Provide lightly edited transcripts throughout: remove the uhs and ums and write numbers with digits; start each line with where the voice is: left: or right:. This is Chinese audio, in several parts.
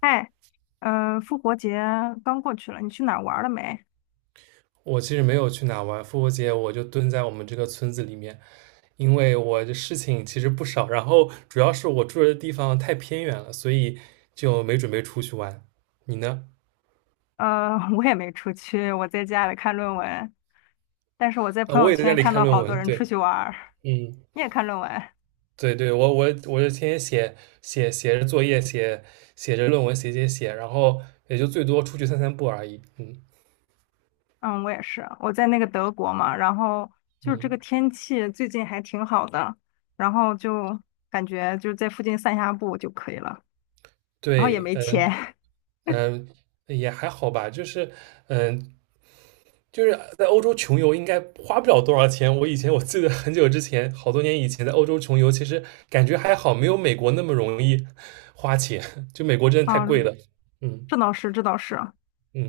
left: 嗨，复活节刚过去了，你去哪儿玩了没？
right: 我其实没有去哪玩，复活节我就蹲在我们这个村子里面，因为我的事情其实不少，然后主要是我住的地方太偏远了，所以就没准备出去玩。你呢？
left: 我也没出去，我在家里看论文。但是我在朋
right: 我
left: 友
right: 也在家
left: 圈
right: 里
left: 看
right: 看
left: 到
right: 论
left: 好多
right: 文，
left: 人
right: 对，
left: 出去玩儿，
right: 嗯。
left: 你也看论文？
right: 对对，我就天天写写着作业，写着论文，写，然后也就最多出去散散步而已，嗯。
left: 嗯，我也是，我在那个德国嘛，然后就是这个
right: 嗯，
left: 天气最近还挺好的，然后就感觉就在附近散下步就可以了，然后也
right: 对，
left: 没钱。
right: 嗯 嗯。也还好吧，就是，嗯，就是在欧洲穷游应该花不了多少钱。我以前我记得很久之前，好多年以前在欧洲穷游，其实感觉还好，没有美国那么容易花钱。就美国真的太贵
left: 嗯，
right: 了。嗯
left: 这倒是，这倒是，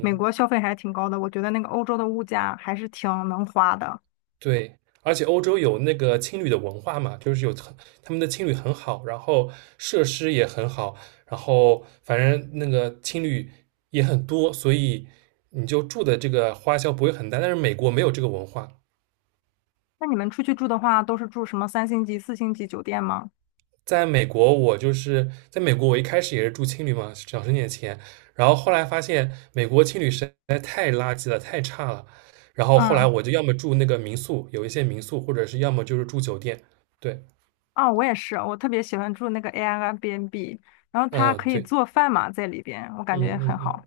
left: 美国消费还挺高的，我觉得那个欧洲的物价还是挺能花的。
right: 对。而且欧洲有那个青旅的文化嘛，就是有很他们的青旅很好，然后设施也很好，然后反正那个青旅也很多，所以你就住的这个花销不会很大。但是美国没有这个文化。
left: 那你们出去住的话，都是住什么三星级、四星级酒店吗？
right: 在美国，我就是在美国，我一开始也是住青旅嘛，省点钱，然后后来发现美国青旅实在太垃圾了，太差了，然后后来
left: 嗯，
right: 我就要么住那个民宿，有一些民宿，或者是要么就是住酒店。对，
left: 哦，我也是，我特别喜欢住那个 Airbnb，然后它
right: 嗯，
left: 可以
right: 对，
left: 做饭嘛，在里边，我感觉
right: 嗯嗯
left: 很
right: 嗯，
left: 好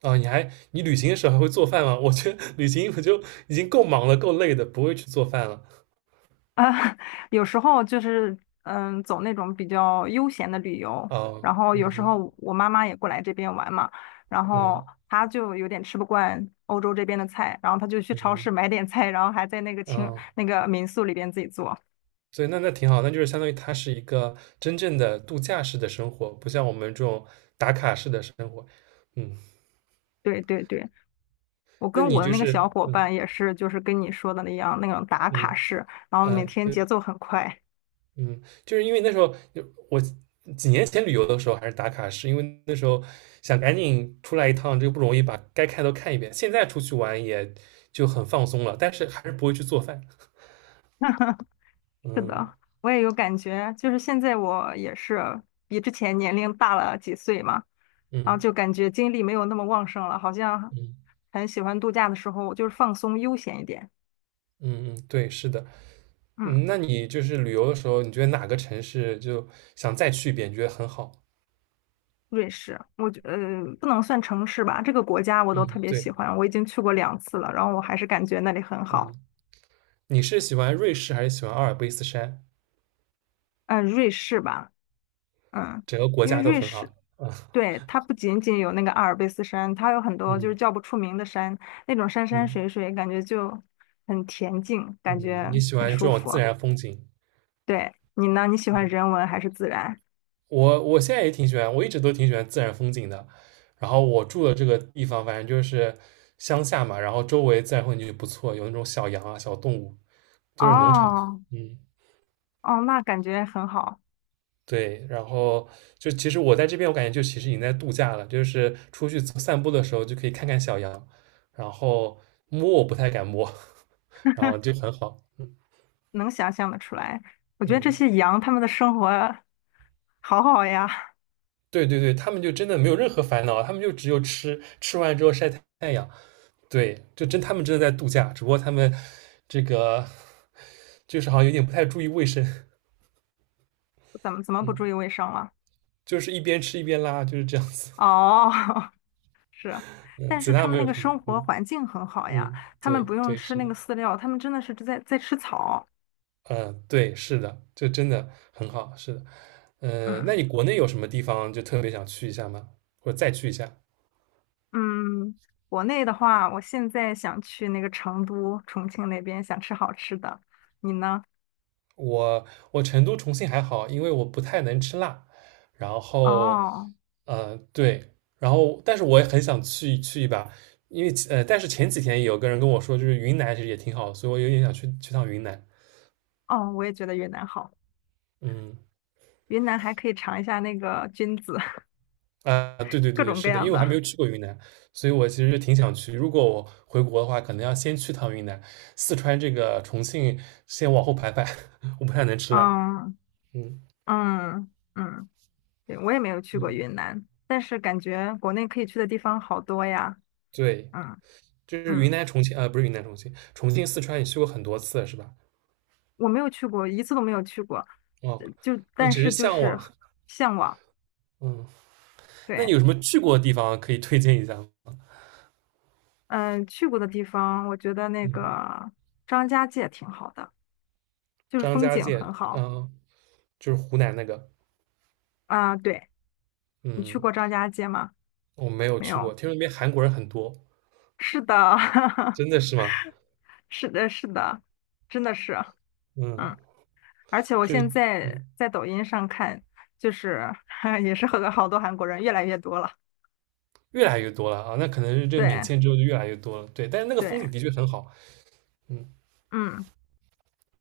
right: 啊，你旅行的时候还会做饭吗？我觉得旅行我就已经够忙了，够累的，不会去做饭了。
left: 啊。有时候就是嗯，走那种比较悠闲的旅游，
right: 啊，
left: 然后
right: 嗯
left: 有时
right: 嗯
left: 候我妈妈也过来这边玩嘛，然后
right: 嗯
left: 她就有点吃不惯欧洲这边的菜，然后她就去超市
right: 嗯
left: 买点菜，然后还在那个清
right: 嗯。
left: 那个民宿里边自己做。
right: 所以那挺好，那就是相当于它是一个真正的度假式的生活，不像我们这种打卡式的生活。嗯。
left: 对对对。我
right: 那
left: 跟
right: 你
left: 我的
right: 就
left: 那个
right: 是
left: 小伙伴也是，就是跟你说的那样，那种打卡
right: 嗯
left: 式，然后每
right: 啊
left: 天
right: 对
left: 节奏很快。
right: 嗯，就是因为那时候我几年前旅游的时候还是打卡式，因为那时候想赶紧出来一趟，这个不容易，把该看都看一遍。现在出去玩也就很放松了，但是还是不会去做饭。
left: 是
right: 嗯
left: 的，我也有感觉，就是现在我也是比之前年龄大了几岁嘛，然后
right: 嗯
left: 就感觉精力没有那么旺盛了，好像
right: 嗯
left: 很喜欢度假的时候就是放松悠闲一点。
right: 嗯嗯，对，是的。
left: 嗯，
right: 嗯，那你就是旅游的时候，你觉得哪个城市就想再去一遍，你觉得很好？
left: 瑞士，我觉不能算城市吧，这个国家我都特
right: 嗯，
left: 别喜
right: 对，
left: 欢，我已经去过两次了，然后我还是感觉那里很
right: 嗯，
left: 好。
right: 你是喜欢瑞士还是喜欢阿尔卑斯山？
left: 嗯，瑞士吧。嗯，
right: 整个国
left: 因为
right: 家都
left: 瑞
right: 很
left: 士，
right: 好。
left: 对，它不仅仅有那个阿尔卑斯山，它有很多就
right: 嗯
left: 是叫不出名的山，那种山山
right: 嗯
left: 水水，感觉就很恬静，感
right: 嗯。
left: 觉
right: 你喜
left: 很
right: 欢这
left: 舒
right: 种
left: 服。
right: 自然风景？
left: 对，你呢？你喜欢
right: 嗯，
left: 人文还是自然？
right: 我现在也挺喜欢，我一直都挺喜欢自然风景的。然后我住的这个地方，反正就是乡下嘛，然后周围自然风景就不错，有那种小羊啊、小动物，就是农场。
left: 哦
right: 嗯。
left: 哦，那感觉很好，
right: 对，然后其实我在这边，我感觉其实已经在度假了，就是出去走散步的时候就可以看看小羊，然后我不太敢摸，然后就很好。
left: 能想象得出来。我觉得这
right: 嗯，
left: 些羊它们的生活好好呀，
right: 对对对，他们就真的没有任何烦恼，他们就只有吃，吃完之后晒太阳。对，他们真的在度假，只不过他们这个就是好像有点不太注意卫生，
left: 怎么怎么不
right: 嗯，
left: 注意卫生了？
right: 就是一边吃一边拉，就是这样子。
left: 哦，是，
right: 嗯，
left: 但
right: 其
left: 是他
right: 他
left: 们
right: 没
left: 那
right: 有
left: 个
right: 什么。
left: 生活
right: 嗯
left: 环境很好呀，
right: 嗯，
left: 他们
right: 对
left: 不用
right: 对，
left: 吃
right: 是
left: 那
right: 的。
left: 个饲料，他们真的是在吃草。
right: 嗯，对，是的，这真的很好，是的。
left: 嗯
right: 那你国内有什么地方就特别想去一下吗？或者再去一下？
left: 嗯，国内的话，我现在想去那个成都、重庆那边，想吃好吃的。你呢？
right: 我我成都、重庆还好，因为我不太能吃辣，然后，
left: 哦
right: 呃，对，然后但是我也很想去去一把，因为但是前几天有个人跟我说，就是云南其实也挺好的所以我有点想去去趟云南，
left: 哦，我也觉得云南好，
right: 嗯。
left: 云南还可以尝一下那个菌子，
right: 啊，对对
left: 各
right: 对对，
left: 种各
right: 是的，因
left: 样
right: 为我还没
left: 的。
right: 有去过云南，所以我其实挺想去。如果我回国的话，可能要先去趟云南、四川重庆，先往后排排。我不太能吃辣。
left: 嗯
right: 嗯
left: 嗯嗯，对，我也没有去过
right: 嗯，
left: 云南，但是感觉国内可以去的地方好多呀。
right: 对，
left: 嗯
right: 就是云
left: 嗯。
right: 南、重庆，啊，不是云南、重庆，重庆、四川，你去过很多次了是吧？
left: 我没有去过，一次都没有去过，
right: 哦，
left: 呃就
right: 你
left: 但
right: 只是
left: 是就
right: 向
left: 是
right: 往。
left: 向往。
right: 嗯，那你
left: 对，
right: 有什么去过的地方可以推荐一下吗？
left: 嗯，去过的地方，我觉得那
right: 嗯，
left: 个张家界挺好的，就是
right: 张
left: 风
right: 家
left: 景
right: 界，
left: 很好
right: 嗯，就是湖南那个。
left: 啊。对，你去
right: 嗯，
left: 过张家界吗？
right: 我没有
left: 没
right: 去过，
left: 有。
right: 听说那边韩国人很多，
left: 是的，
right: 真的是吗？
left: 是的，是的，真的是，
right: 嗯，
left: 嗯。而且我
right: 就是。
left: 现在
right: 嗯
left: 在抖音上看，就是 也是和好多韩国人越来越多了。
right: 越来越多了啊，那可能是这个免
left: 对，
right: 签之后就越来越多了。对，但是那个风
left: 对，
right: 景的确很好。嗯
left: 嗯。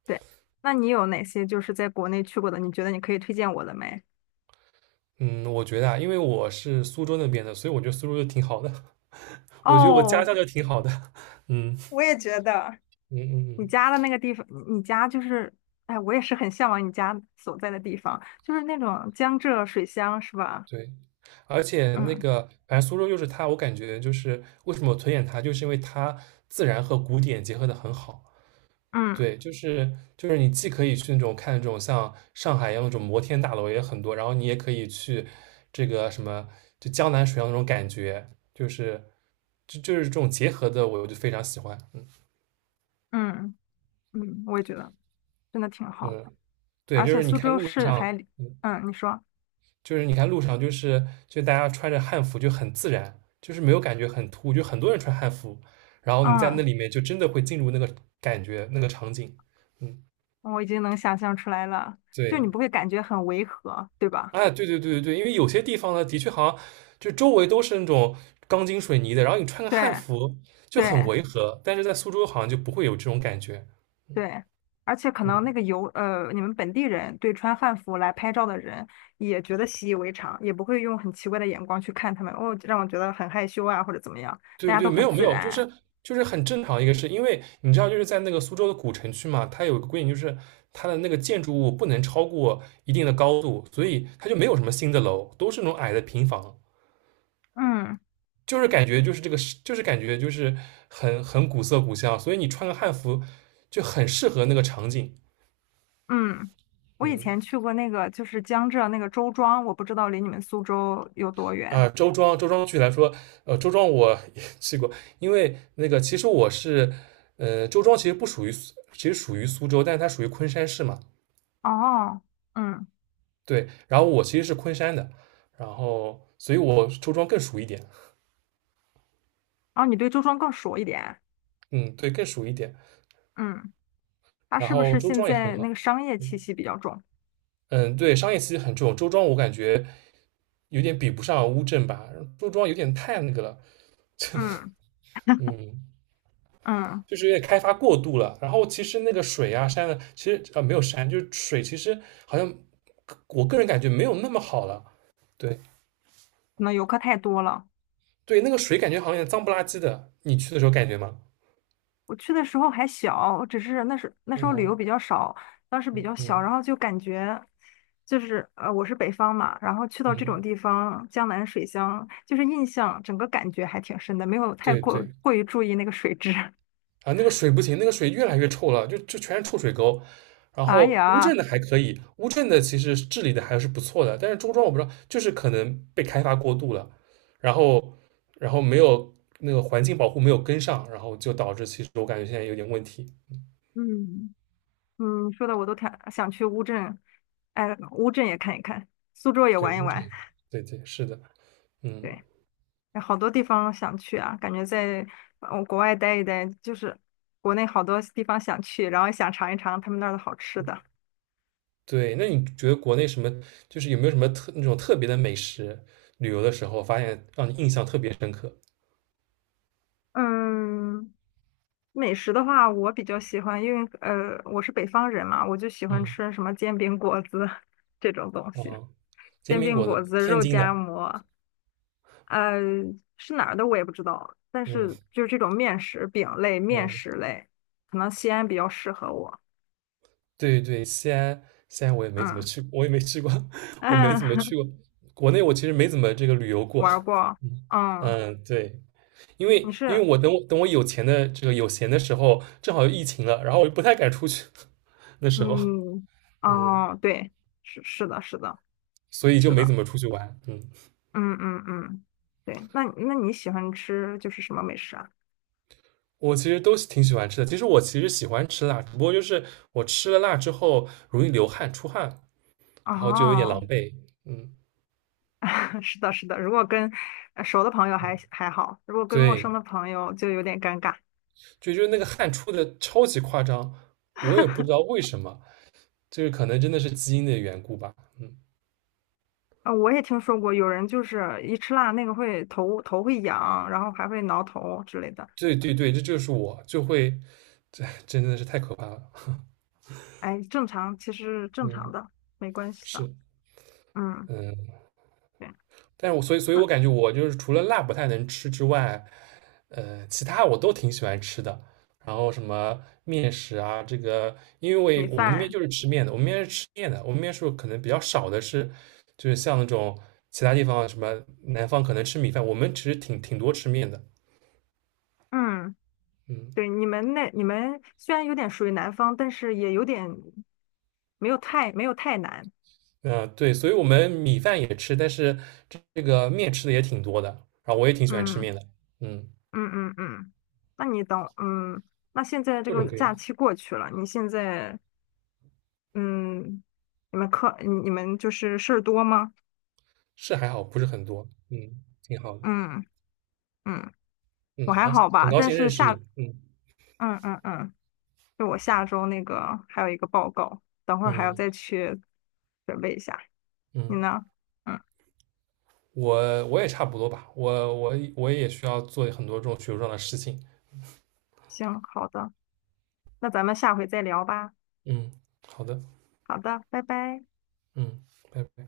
left: 对，那你有哪些就是在国内去过的？你觉得你可以推荐我的没？
right: 嗯，我觉得啊，因为我是苏州那边的，所以我觉得苏州就挺好的。我觉得我家
left: 哦，
right: 乡就挺好的。嗯
left: 我也觉得
right: 嗯嗯
left: 你家的
right: 嗯，
left: 那个地方，你家就是，哎，我也是很向往你家所在的地方，就是那种江浙水乡，是吧？
right: 对。而且那
left: 嗯
right: 个，反正苏州就是，我感觉就是为什么我推荐它，就是因为它自然和古典结合的很好。
left: 嗯
right: 对，就是你既可以去那种看那种像上海一样那种摩天大楼也很多，然后你也可以去这个什么就江南水乡那种感觉，就是这种结合的，我就非常喜欢。嗯
left: 嗯嗯，我也觉得真的挺好，
right: 嗯，对，
left: 而
right: 就
left: 且
right: 是你
left: 苏
right: 看
left: 州
right: 路
left: 市
right: 上，
left: 还离
right: 嗯，
left: 嗯，你说，
right: 就是你看路上，就大家穿着汉服就很自然，就是没有感觉很突兀，就很多人穿汉服，然后你在那
left: 嗯，
right: 里面就真的会进入感觉那个场景。嗯，
left: 我已经能想象出来了，就你不
right: 对。
left: 会感觉很违和，对吧？
right: 哎，对对对对对，因为有些地方呢，的确好像周围都是那种钢筋水泥的，然后你穿个汉
left: 对
right: 服就很
left: 对。
right: 违和，但是在苏州好像就不会有这种感觉。
left: 对，而且可
right: 嗯，
left: 能那个游呃，你们本地人对穿汉服来拍照的人也觉得习以为常，也不会用很奇怪的眼光去看他们，哦，让我觉得很害羞啊，或者怎么样，大
right: 对
left: 家
right: 对，
left: 都
right: 没
left: 很
right: 有没
left: 自
right: 有，
left: 然。
right: 就是很正常一个事，因为你知道就是在那个苏州的古城区嘛，它有个规定，就是它的那个建筑物不能超过一定的高度，所以它就没有什么新的楼，都是那种矮的平房。
left: 嗯
right: 就是感觉就是这个是，就是感觉就是很古色古香，所以你穿个汉服就很适合那个场景。
left: 嗯，我以
right: 嗯，
left: 前去过那个就是江浙那个周庄，我不知道离你们苏州有多远。
right: 啊，周庄，周庄具体来说，呃，周庄我也去过，因为其实我是，周庄其实不属于苏其实属于苏州，但是它属于昆山市嘛，
left: 哦，嗯，
right: 对，然后我其实是昆山的，然后所以我周庄更熟一点，
left: 哦，你对周庄更熟一点。
right: 嗯，对，更熟一点，
left: 嗯，它
right: 然
left: 是不
right: 后
left: 是
right: 周
left: 现
right: 庄也很
left: 在那
right: 好，
left: 个商业气息比较重？
right: 嗯，对，商业气息很重，周庄我感觉有点比不上乌镇吧，周庄有点太那个了，
left: 嗯
right: 嗯，
left: 嗯，
right: 就是有点开发过度了，然后其实那个水啊山啊，其实啊、呃没有山，就是水，其实好像我个人感觉没有那么好了。对
left: 可能游客太多了。
right: 对，那个水感觉好像有点脏不拉几的，你去的时候感觉吗？
left: 我去的时候还小，只是那时候旅游
right: 嗯
left: 比较少，当时比较小，
right: 嗯
left: 然后就感觉就是，我是北方嘛，然后去到这
right: 嗯，
left: 种地方，江南水乡，就是印象整个感觉还挺深的，没有太
right: 对
left: 过
right: 对
left: 过于注意那个水质。
right: 啊，那个水不行，那个水越来越臭了，就全是臭水沟。然
left: 哎
right: 后乌镇
left: 呀，
right: 的还可以，乌镇的其实治理的还是不错的，但是周庄我不知道，就是可能被开发过度了，然后没有环境保护没有跟上，然后就导致其实我感觉现在有点问题。
left: 嗯，嗯，说的我都挺想去乌镇，哎，乌镇也看一看，苏州也
right: 对
left: 玩一
right: 乌镇，
left: 玩。
right: 对对是的，嗯。
left: 对。好多地方想去啊，感觉在国外待一待，就是国内好多地方想去，然后也想尝一尝他们那儿的好吃的。
right: 对，那你觉得国内什么，就是有没有什么那种特别的美食？旅游的时候发现让你印象特别深刻。
left: 嗯，美食的话，我比较喜欢，因为我是北方人嘛，我就喜欢
right: 嗯，
left: 吃什么煎饼果子 这种东西，
right: 啊，煎
left: 煎
right: 饼
left: 饼
right: 果
left: 果
right: 子，
left: 子、
right: 天
left: 肉
right: 津
left: 夹
right: 的。
left: 馍，呃是哪儿的我也不知道，但
right: 嗯
left: 是就是这种面食、饼类、面
right: 嗯，
left: 食类，可能西安比较适合我。
right: 对对，西安我也没怎么
left: 嗯
right: 去，我也没去过，我没怎么
left: 嗯，
right: 去过。国内我其实没怎么这个旅游 过。
left: 玩儿过，
right: 嗯
left: 嗯。
right: 嗯，对，因为
left: 你是
right: 我有钱的这个有闲的时候，正好又疫情了，然后我就不太敢出去，那时候，
left: 嗯，
right: 嗯，
left: 哦，对，是是的，是的，
right: 所以就
left: 是
right: 没
left: 的，
right: 怎么出去玩。嗯。
left: 嗯嗯嗯，对，那那你喜欢吃就是什么美食啊？
right: 我其实都挺喜欢吃的。其实喜欢吃辣，只不过就是我吃了辣之后容易流汗出汗，然后就有点狼
left: 哦，
right: 狈。嗯，
left: 是的，是的，如果跟熟的朋友还好，如果跟陌
right: 对，
left: 生的朋友就有点尴尬。
right: 就是那个汗出的超级夸张，我也不知道 为什么，就是可能真的是基因的缘故吧。嗯，
left: 啊，我也听说过有人就是一吃辣那个会头会痒，然后还会挠头之类的。
right: 对对对，这就是我就会真的是太可怕了。
left: 哎，正常，其实正
right: 嗯，
left: 常的，没关系的。
right: 是，
left: 嗯，
right: 嗯。
left: 对，
right: 但是我所以，所以
left: 那
right: 我感觉我就是除了辣不太能吃之外，呃，其他我都挺喜欢吃的。然后什么面食啊，这个，因
left: 米
right: 为我们那边
left: 饭，
right: 就是吃面的，我们那边是可能比较少的是，就是像那种其他地方什么南方可能吃米饭，我们其实挺多吃面的，
left: 嗯。
right: 嗯
left: 对，你们那你们虽然有点属于南方，但是也有点没有太难。
right: 嗯、呃对，所以我们米饭也吃，但是这个面吃的也挺多的，然后我也挺喜欢吃
left: 嗯
right: 面的，嗯，
left: 嗯嗯嗯，那你等嗯，那现在这
right: 各
left: 个
right: 种各样，
left: 假期过去了，你现在嗯，你们就是事儿多吗？
right: 是还好，不是很多，嗯，挺好的。
left: 嗯嗯，
right: 嗯，
left: 我还
right: 好，
left: 好
right: 很
left: 吧，
right: 高
left: 但
right: 兴认
left: 是
right: 识
left: 下
right: 你。嗯
left: 嗯嗯嗯，就我下周那个还有一个报告，等会儿还要
right: 嗯
left: 再去准备一下。你
right: 嗯，
left: 呢？嗯，
right: 我也差不多吧，我也需要做很多这种学术上的事情。
left: 行，好的，那咱们下回再聊吧。
right: 嗯，好的，
left: 好的，拜拜。
right: 嗯，拜拜。